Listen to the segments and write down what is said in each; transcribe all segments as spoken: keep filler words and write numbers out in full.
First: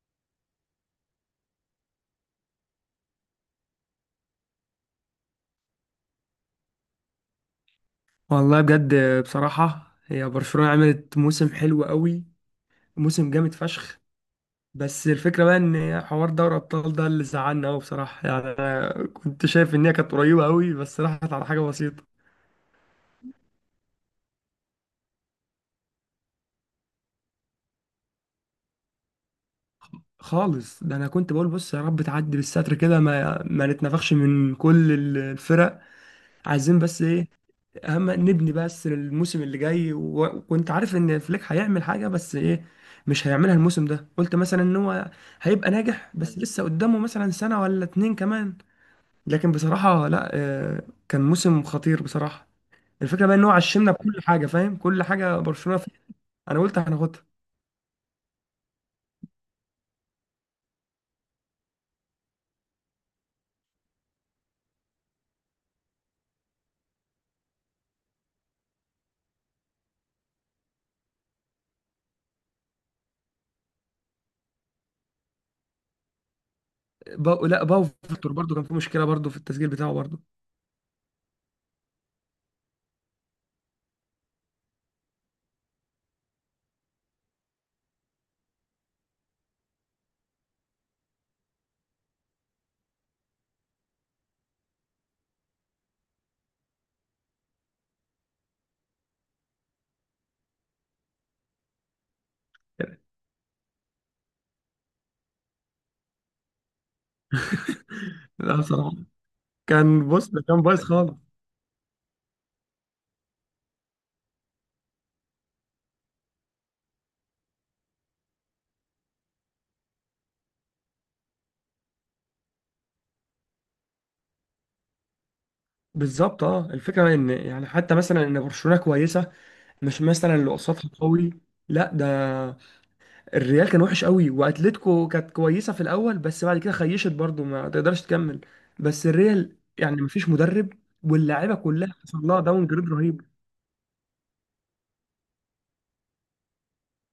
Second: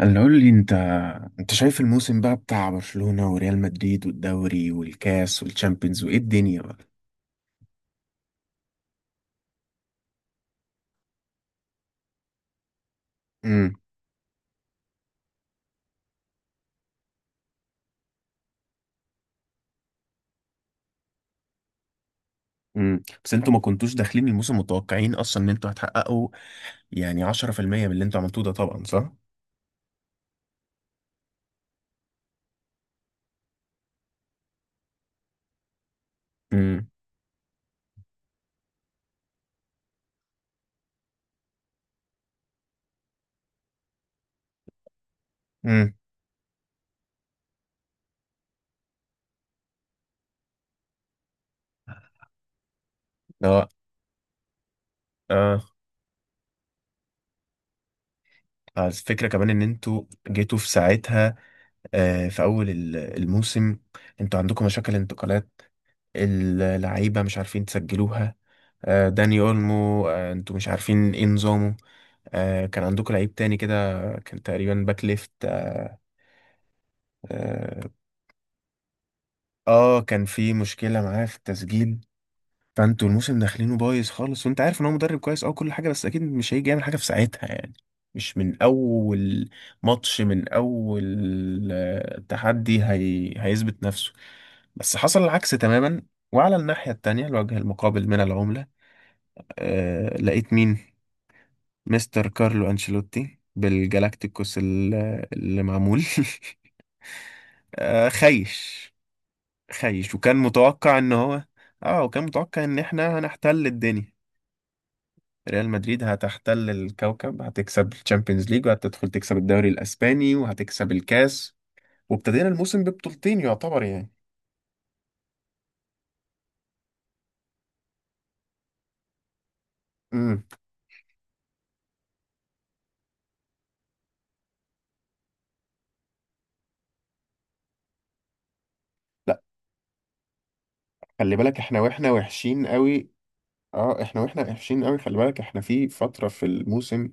اللي قول لي انت انت شايف الموسم بقى بتاع برشلونة وريال مدريد والدوري والكاس والتشامبيونز وايه الدنيا بقى؟ والله بجد. بصراحة، هي برشلونة عملت موسم حلو قوي، موسم جامد امم فشخ. بس الفكرة بقى ان حوار دوري ابطال ده اللي زعلنا قوي بصراحة يعني. أنا كنت شايف ان هي كانت قريبة قوي بس راحت على حاجة بسيطة امم بس انتوا ما كنتوش داخلين الموسم متوقعين اصلا ان انتوا هتحققوا يعني عشرة في المية من اللي انتوا عملتوه ده طبعا صح. خالص. ده انا كنت بقول بص يا رب تعدي بالستر كده ما ما نتنفخش من كل الفرق. عايزين امم بس ايه؟ اهم نبني بس للموسم اللي جاي، و- وكنت عارف ان فليك هيعمل حاجه، بس ايه، مش هيعملها الموسم ده. قلت مثلا ان هو هيبقى امم ناجح بس لسه قدامه مثلا سنه ولا اتنين كمان. لكن بصراحه لا، آه، كان موسم خطير بصراحه. الفكره بقى ان هو لا. عشمنا بكل حاجه، فاهم؟ كل حاجه اه. برشلونه فيها انا قلت هناخدها. آه، الفكرة كمان ان انتوا جيتوا في ساعتها، آه في اول ال- الموسم انتوا عندكم مشاكل انتقالات، اللعيبة مش عارفين تسجلوها. آه داني اولمو، آه انتوا مش عارفين ايه نظامه. آه كان عندكم لعيب تاني كده، كان تقريبا باك ليفت. آه, با... لا، باو آه, فيكتور برضو كان في مشكله برضو في التسجيل بتاعه اه برضو. كان في مشكلة معاه في التسجيل. فانتوا الموسم داخلينه بايظ خالص وانت عارف ان هو مدرب كويس او كل حاجة، بس اكيد مش هيجي يعمل حاجة في ساعتها يعني. مش من اول ماتش، من اول آه، تحدي هي... هيثبت نفسه. بس حصل العكس تماما. وعلى الناحية التانية، الوجه المقابل من العملة، آه لقيت مين؟ مستر كارلو أنشيلوتي بالجالاكتيكوس ال- اللي معمول. آه، لا خايش. بصراحه، كان خايش بص، وكان ده كان بايظ متوقع ان خالص. هو، اه وكان متوقع ان احنا هنحتل الدنيا، ريال مدريد هتحتل الكوكب، هتكسب الشامبيونز ليج وهتدخل تكسب الدوري الاسباني وهتكسب الكاس، وابتدينا الموسم ببطولتين يعتبر يعني. بالظبط، اه الفكره ان يعني حتى مثلا ان برشلونه كويسه، مش مثلا امم اللي قصادها قوي. لا ده، الريال كان وحش قوي، واتلتيكو كانت كويسه في الاول بس بعد كده خيشت برضو، ما تقدرش تكمل. بس لا، الريال يعني مفيش مدرب، خلي واللاعيبه بالك احنا كلها واحنا حصل لها وحشين داون جريد قوي. رهيب. اه احنا واحنا وحشين قوي، خلي بالك احنا في فترة في الموسم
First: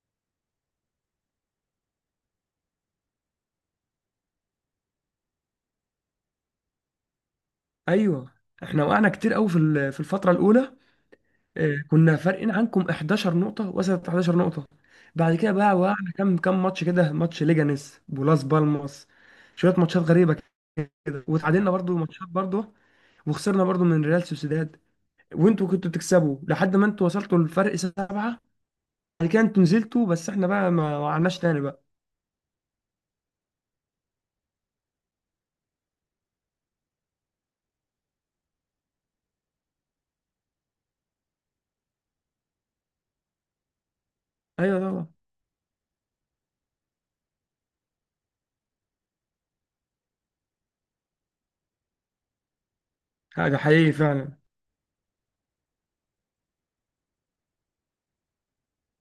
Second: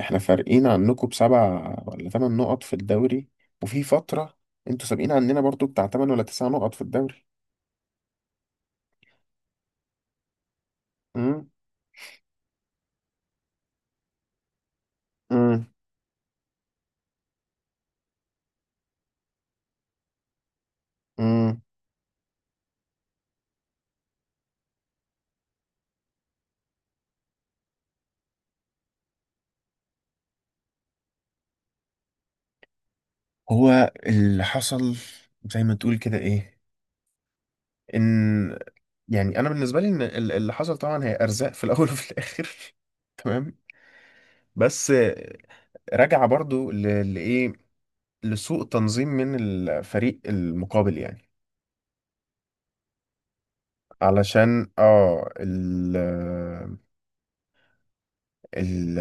احنا فارقين عنكم بسبع ولا ثمان نقط في الدوري، وفي فترة انتوا سابقين عننا برضو بتاع ثمان ولا تسع نقط في الدوري. ايوه، احنا وقعنا كتير قوي في ال- في الفتره الاولى. آه، كنا فارقين عنكم حداشر نقطه، وصلت حداشر نقطه. بعد كده امم بقى وقعنا كام كام ماتش كده، ماتش ليجانيس ولاس بالماس، شويه ماتشات غريبه كده. امم وتعادلنا برضو ماتشات برضو، وخسرنا برضو من ريال سوسيداد. وانتوا كنتوا بتكسبوا لحد ما انتوا وصلتوا للفرق سبعة. بعد كده انتوا نزلتوا، بس احنا بقى ما وقعناش تاني بقى. هو اللي حصل زي ما تقول كده ايه، ان يعني انا بالنسبه لي ان ال- اللي حصل طبعا هي ارزاق في الاول وفي الاخر. تمام. ايوه بس طبعا. رجع برضو ل- لايه؟ لسوء تنظيم من الفريق المقابل يعني. حاجة حقيقي فعلا. علشان اه ال ال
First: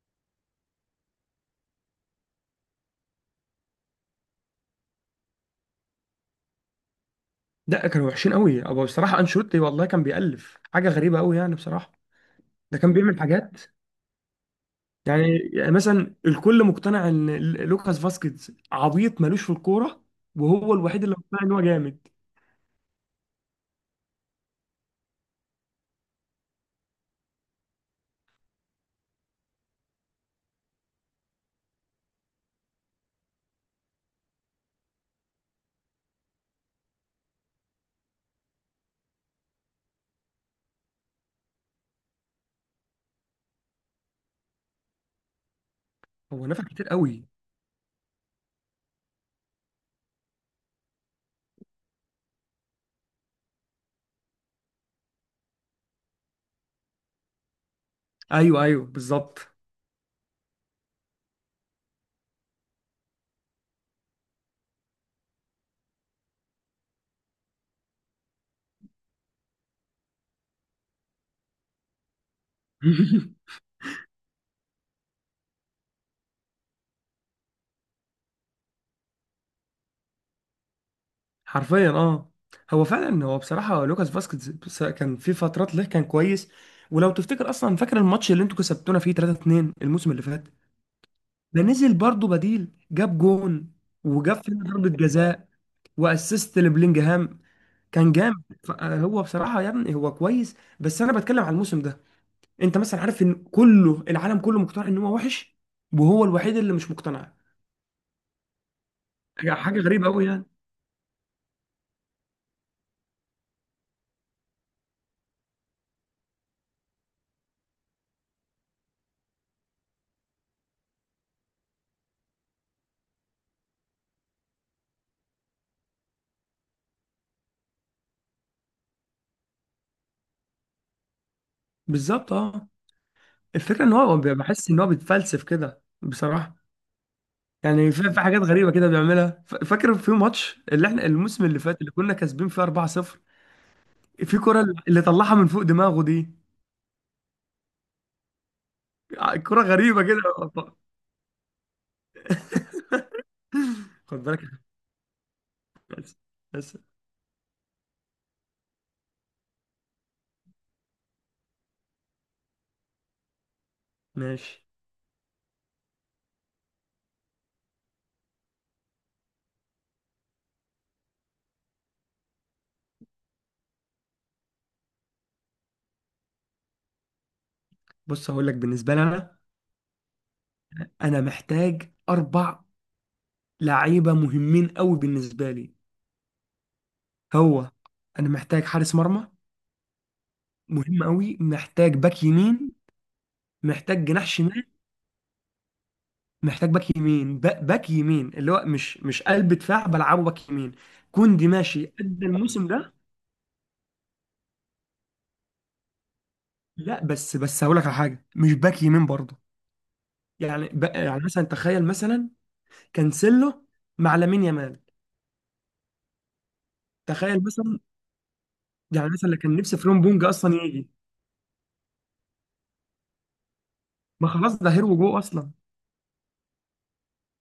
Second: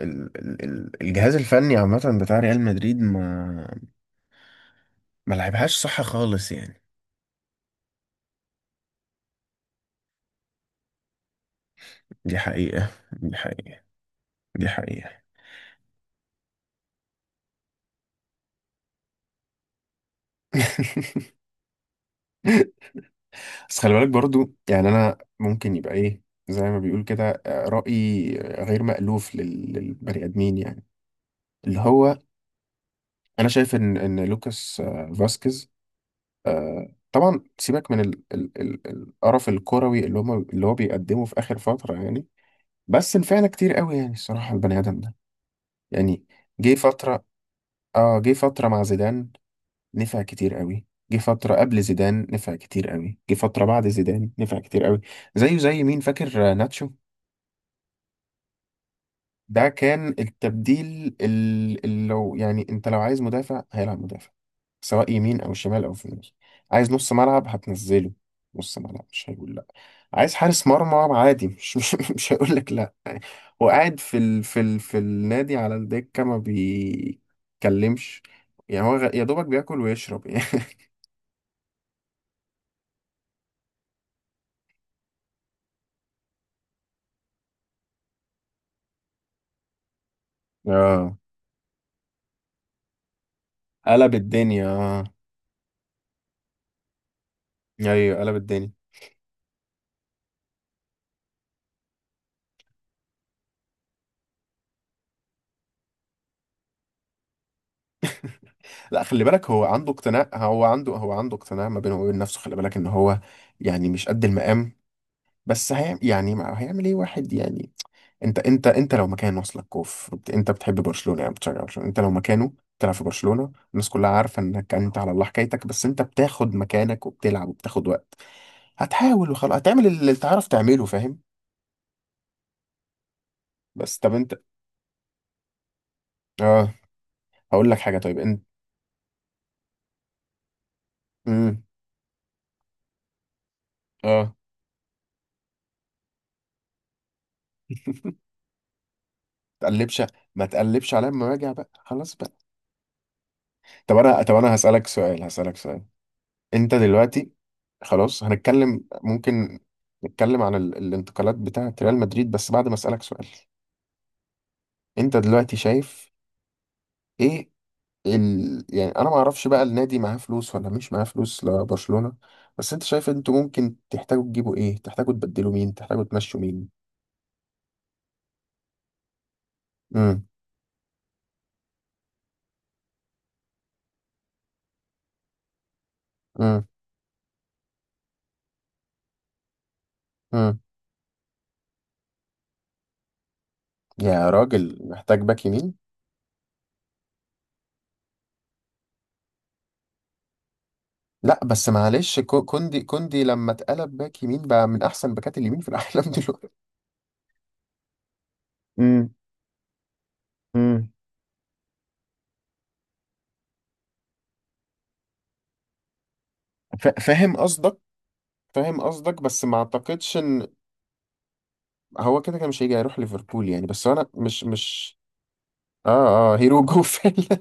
ال ال- الجهاز الفني عامه بتاع ريال مدريد ما ما لعبهاش صح خالص يعني. لا، كانوا وحشين قوي ابو، بصراحة انشيلوتي والله كان بيألف حاجة غريبة قوي يعني بصراحة. دي ده حقيقه، كان بيعمل دي حاجات حقيقه، دي حقيقه. يعني يعني مثلا الكل مقتنع ان ال- لوكاس فاسكيز عبيط ملوش في الكورة، وهو الوحيد اللي مقتنع ان هو جامد. بس خلي بالك برضو يعني انا ممكن يبقى ايه، زي ما بيقول كده، آه، رأيي آه، غير مألوف لل- للبني ادمين يعني، اللي هو انا شايف ان ان لوكاس آه، فاسكيز، طبعا سيبك من ال- ال- ال- القرف الكروي اللي هم اللي هو بيقدمه في اخر فترة يعني، بس نفعنا كتير قوي يعني، الصراحة البني ادم ده يعني. هو نفع جه كتير قوي. فترة، اه جه فترة مع زيدان نفع كتير قوي، جه فترة قبل زيدان نفع كتير قوي، جه فترة بعد زيدان نفع كتير قوي. زيه زي مين فاكر؟ آه، ناتشو. ايوه ايوه بالظبط. ده كان التبديل ال- اللي لو يعني انت لو عايز مدافع هيلعب مدافع، سواء يمين او شمال او في النص. عايز نص ملعب هتنزله نص ملعب مش هيقول لا. عايز حارس مرمى عادي مش مش, مش هيقول لك لا يعني. هو قاعد في ال في ال في النادي على الدكة ما بيتكلمش يعني، هو غ- يا دوبك بياكل ويشرب يعني. حرفيا اه. هو فعلا، هو بصراحة لوكاس فاسكيز بس- كان في فترات له كان كويس. ولو تفتكر اصلا، فاكر الماتش اللي انتوا كسبتونا فيه ثلاثة اثنين الموسم اللي فات؟ اه ده نزل برضه بديل، جاب جون قلب وجاب الدنيا فينا ضربة اه. جزاء واسيست لبلينجهام، كان ايوه قلب جامد. ف- الدنيا. هو بصراحة يا ابني هو كويس، بس انا بتكلم على الموسم ده. انت مثلا عارف ان كله، العالم كله، مقتنع ان هو وحش وهو الوحيد اللي مش مقتنع. لا خلي بالك حاجة هو حاجة عنده غريبة قوي اقتناع، يعني. هو عنده هو عنده اقتناع ما بينه وبين نفسه، خلي بالك ان هو يعني مش قد المقام، بس هي يعني ما هيعمل ايه واحد يعني. انت انت انت لو مكان وصلك كوف بت- انت بتحب برشلونة يعني بتشجع برشلونة، انت لو مكانه بتلعب في برشلونة، الناس كلها عارفة انك انت على الله حكايتك، بس انت بتاخد مكانك وبتلعب وبتاخد وقت، هتحاول وخلاص، هتعمل اللي تعرف تعمله، فاهم؟ بالظبط، اه الفكرة ان بس طب هو انت، بحس ان هو بيتفلسف كده بصراحة. اه هقول لك يعني حاجة. في طيب في حاجات انت، غريبه كده بيعملها. ف- فاكر في ماتش اللي احنا الموسم اللي امم فات اللي كنا كاسبين فيه أربعة صفر، اه. في كرة اللي طلعها من فوق دماغه دي؟ ع- كرة تقلبش، غريبه كده. ما تقلبش عليا لما راجع بقى خلاص بقى. طب انا خد طب بالك. انا هسألك سؤال، هسألك سؤال. بس انت بس دلوقتي، خلاص هنتكلم ممكن نتكلم عن ال... الانتقالات بتاعة ريال مدريد بس بعد ما اسألك سؤال. ماشي. انت دلوقتي شايف ايه ال... يعني انا ما اعرفش بقى النادي معاه فلوس ولا مش معاه فلوس لبرشلونة، بس انت شايف انتوا ممكن تحتاجوا تجيبوا ايه، تحتاجوا تبدلوا مين، تحتاجوا تمشوا مين؟ بص هقول لك بالنسبه لي، انا امم انا محتاج اربع لعيبه مهمين قوي بالنسبه لي. امم هو انا محتاج حارس مرمى امم مهم قوي، محتاج باك يمين، محتاج جناح يا شمال. راجل محتاج باك يمين؟ محتاج باك يمين، با- باك يمين اللي هو مش مش قلب دفاع، بلعبه باك يمين. لا كوندي بس ماشي معلش قد كو- الموسم كوندي ده. كوندي لما اتقلب باك يمين بقى من احسن باكات اليمين في العالم دلوقتي. لا بس بس هقول لك على حاجه، مش باك يمين برضه. يعني ب... مم. يعني مثلا تخيل مثلا كانسيلو مع لامين يامال. فا- فاهم تخيل قصدك. مثلا، فاهم يعني قصدك مثلا اللي بس ما كان نفسي فريمبونج اعتقدش بونج ان اصلا يجي. هو كده كده مش هيجي، هيروح ليفربول يعني. بس انا ما مش خلاص، ده هيرو مش جو اصلا. اه. اه هيروجو فعلا.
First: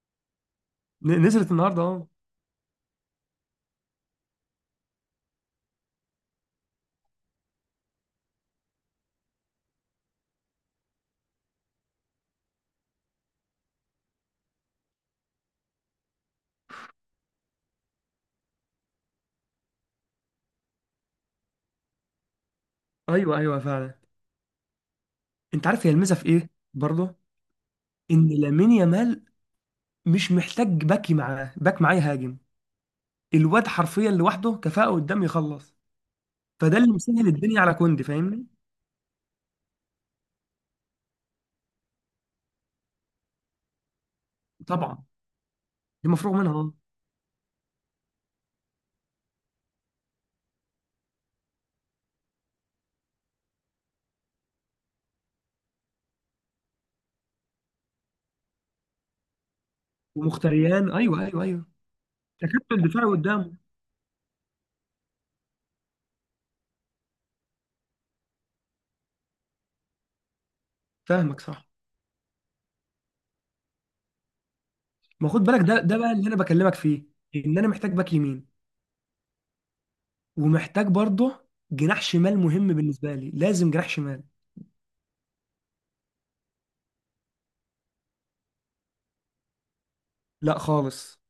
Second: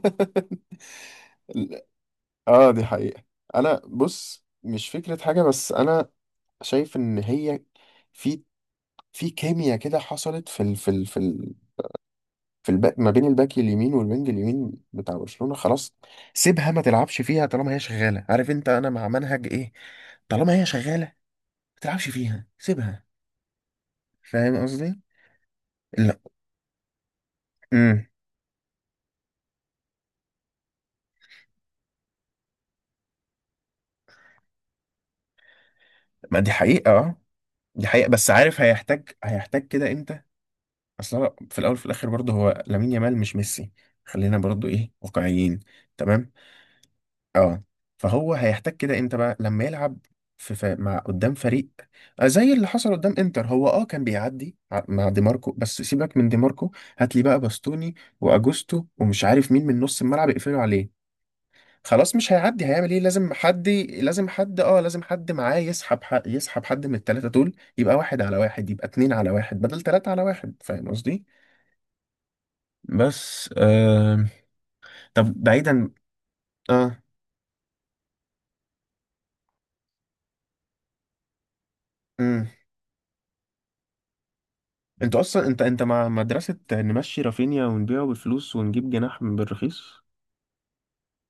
ن- نزلت النهارده لا. اهو. اه دي حقيقة. انا بص مش فكرة حاجة بس انا شايف ان هي في في كيمياء كده حصلت في ال في ال في ال في الباك ما بين الباك اليمين والوينج اليمين بتاع برشلونة، خلاص سيبها ما تلعبش فيها طالما هي شغالة، عارف انت انا مع منهج ايه؟ طالما هي شغالة ما تلعبش فيها، سيبها، ايوه ايوه فعلا. فاهم قصدي؟ انت عارف هي لا. الميزه في ايه برضه؟ امم ان لامين يامال مش محتاج باك معاه، باك معاه يهاجم. الواد حرفيا لوحده كفاءه قدام يخلص. ما دي فده حقيقة اللي اه. مسهل الدنيا على دي كوندي، حقيقة بس فاهمني؟ عارف هيحتاج، هيحتاج كده امتى؟ اصلا في الاول وفي الاخر برضه هو لامين يامال مش ميسي، خلينا برضه ايه طبعا واقعيين. دي تمام. مفروغ منها اه. اه. فهو هيحتاج كده امتى بقى لما يلعب في ف... مع قدام فريق آه، زي اللي حصل قدام انتر. هو اه كان بيعدي ع- مع دي ماركو، بس سيبك من دي ماركو، هات لي بقى باستوني واجوستو ومش عارف مين من نص الملعب يقفلوا عليه، ومختريان. ايوه ايوه ايوه، خلاص مش هيعدي تكتل هيعمل ايه. دفاعي لازم قدامه. حد، لازم حد اه لازم حد معاه يسحب حق، يسحب حد من التلاتة دول، يبقى واحد على واحد، يبقى اتنين على واحد بدل تلاتة على واحد، فاهم قصدي؟ فاهمك صح. بس آه... ما طب خد بالك، ده بعيدا. ده بقى اللي انا بكلمك اه. فيه. ان انا محتاج باك يمين، ومحتاج برضه جناح شمال امم مهم بالنسبه لي، لازم جناح شمال. انت اصلا انت انت مع مدرسة نمشي رافينيا ونبيعه بالفلوس ونجيب جناح بالرخيص؟ لا خالص،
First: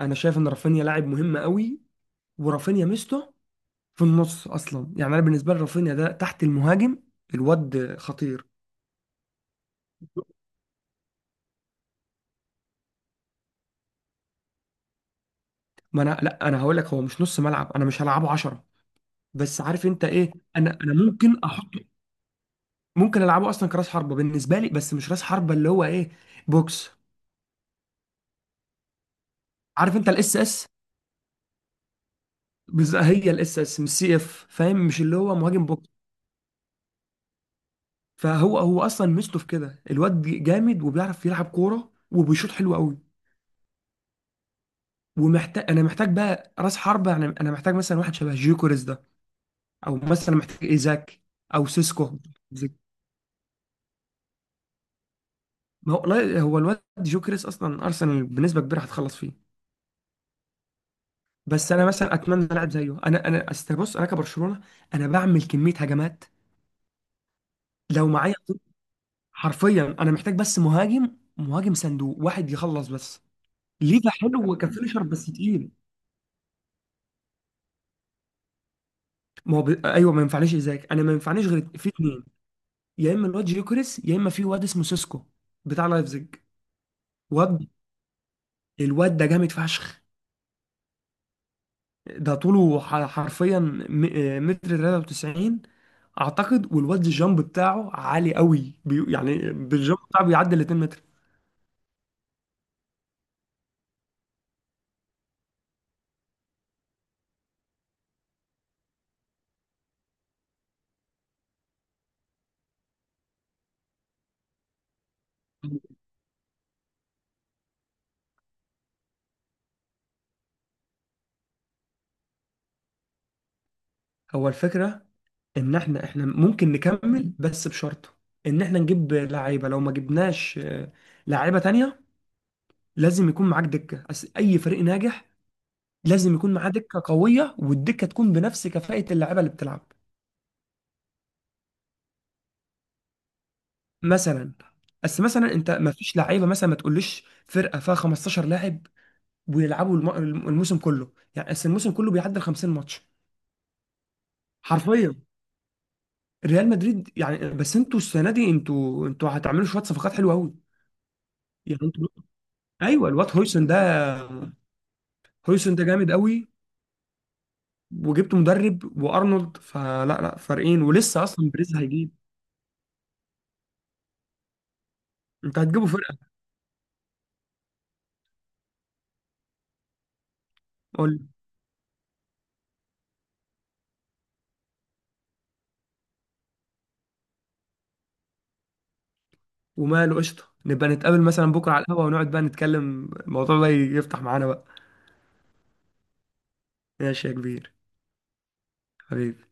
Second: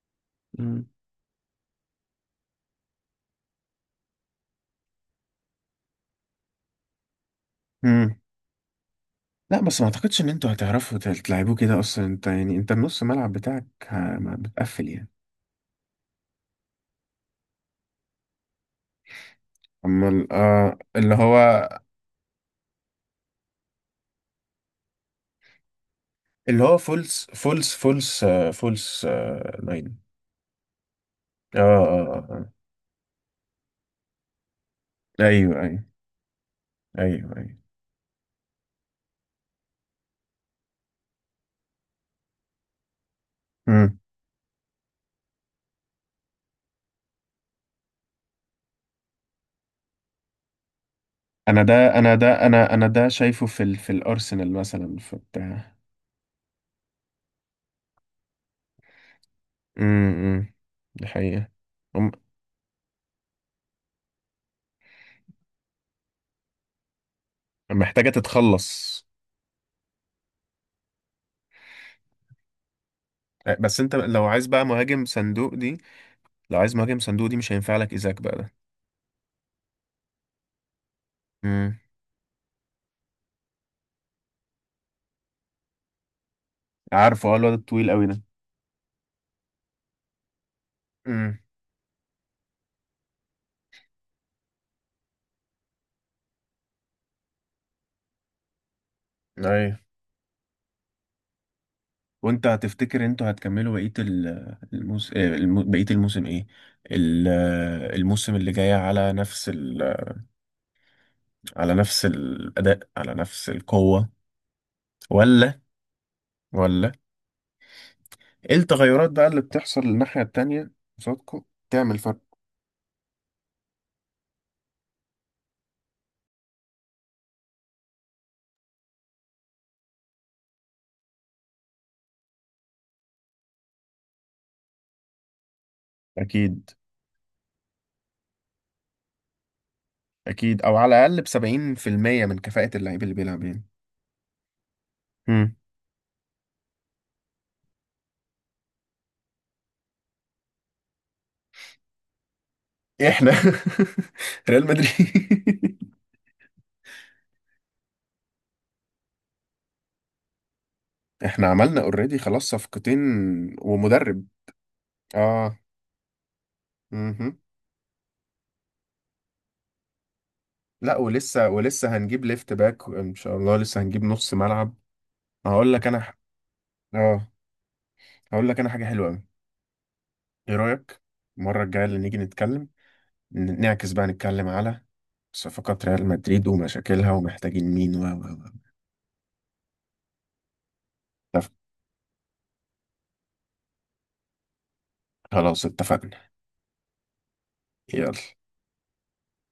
انا شايف ان رافينيا امم لاعب مهم قوي. ورافينيا ميزته في النص اصلا، يعني انا بالنسبه لي رافينيا ده تحت المهاجم، الواد امم خطير. لا بس ما اعتقدش ان انتوا هتعرفوا تل- تلعبوه كده اصلا انت، يعني انت النص ملعب بتاعك آه، ما بتقفل يعني. ما انا لا، انا هقول لك هو مش نص ملعب، انا مش هلعبه عشرة. بس عارف انت اما ال- ايه؟ آه، انا انا اللي هو ممكن احط، ممكن العبه اصلا كراس حربه بالنسبه لي، بس مش راس حربه اللي هو ايه، اللي هو بوكس. فولس فولس فولس آه، فولس آه، عارف ناين. انت الاس اس؟ اه اه. آه. آه. هي الاس اس مش سي اف، فاهم؟ مش اللي هو ايوه مهاجم ايوه. بوكس. ايوه ايوه. فهو هو اصلا ميزته في كده. الواد جامد وبيعرف يلعب كوره وبيشوط حلو قوي. مم. ومحتاج، انا محتاج بقى راس حربه، يعني انا محتاج مثلا واحد شبه جيوكوريز ده، او مثلا محتاج ايزاك، انا او ده انا سيسكو. ده انا انا ده شايفه في ال... في الارسنال مثلا في بتاع. ما هو لا- هو الواد جيوكوريز اصلا ارسنال بنسبه كبيره هتخلص فيه. امم دي حقيقة. بس انا هم-. مثلا اتمنى لاعب زيه. انا انا أصل بص، انا كبرشلونه انا بعمل كميه هجمات لو محتاجة معايا طب- تتخلص. حرفيا انا محتاج بس مهاجم، مهاجم صندوق واحد يخلص بس. آه، بس انت ليفا لو عايز حلو، بقى كفينشر مهاجم بس صندوق تقيل. دي، لو عايز مهاجم صندوق دي مش هينفع لك ايزاك بقى ده؟ ما هو ب... ايوه، ما ينفعنيش ازاك، انا ما ينفعنيش غير امم في اتنين: يا اما الواد جيوكريس، يا اما في واد اسمه سيسكو بتاع لايفزيج. عارفه اه الواد واد الطويل قوي ده. الواد ده جامد فشخ. امم ده طوله ح- حرفيا م... آه، متر تلاتة وتسعين اعتقد. والواد الجامب بتاعه عالي قوي، بي... يعني ايوه. بالجامب بتاعه بيعدي ال اتنين متر. وانت هتفتكر انتوا هتكملوا بقية ال- الموس... آه، الم... بقية الموسم ايه؟ ال- آه، الموسم اللي جاي على نفس ال... على نفس الأداء، على نفس القوة؟ ولا، ولا ايه التغيرات بقى اللي بتحصل الناحية التانية قصادكوا تعمل فرق؟ هو الفكرة ان احنا احنا ممكن نكمل بس بشرط ان احنا نجيب لعيبه. لو ما جبناش، آه، لعيبه تانية، لازم يكون معاك دكه. أس- اي فريق ناجح لازم يكون معاه اكيد. دكه قويه، والدكه تكون بنفس كفاءه اللعيبه اللي بتلعب. اكيد او على الاقل بسبعين في المية من كفاءة اللعيب اللي بيلعب يعني. مثلا، بس مثلا مم. انت، ما فيش لعيبه، مثلا ما تقوليش فرقه فيها خمسة عشر لاعب ويلعبوا الم- الم- الموسم كله، يعني بس الموسم كله بيعدي خمسين ماتش. احنا. ريال حرفيا مدريد. ريال مدريد يعني. بس انتوا السنه دي انتوا انتوا هتعملوا شويه صفقات حلوه قوي. احنا عملنا يعني انتوا، اوريدي خلاص صفقتين ايوه، الواد هويسن ده، ومدرب. اه. هويسن ده جامد قوي. مهم. وجبت مدرب وارنولد، فلا لا فارقين، لا ولسه ولسه، اصلا بريز ولسه هيجيب. هنجيب ليفت باك ان شاء الله، لسه هنجيب نص ملعب. انت هقول لك هتجيبوا انا ح... فرقه. اه، هقول لك انا حاجه حلوه قوي، ايه رايك؟ قول لي. المره الجايه اللي نيجي نتكلم ن- نعكس بقى، نتكلم على صفقات ريال مدريد ومشاكلها ومحتاجين مين و و و. وماله، قشطه، نبقى نتقابل اتفق- مثلا بكره على القهوه ونقعد بقى نتكلم. الموضوع ده يفتح معانا بقى. خلاص اتفقنا. ماشي يا كبير. يلا. حبيبي.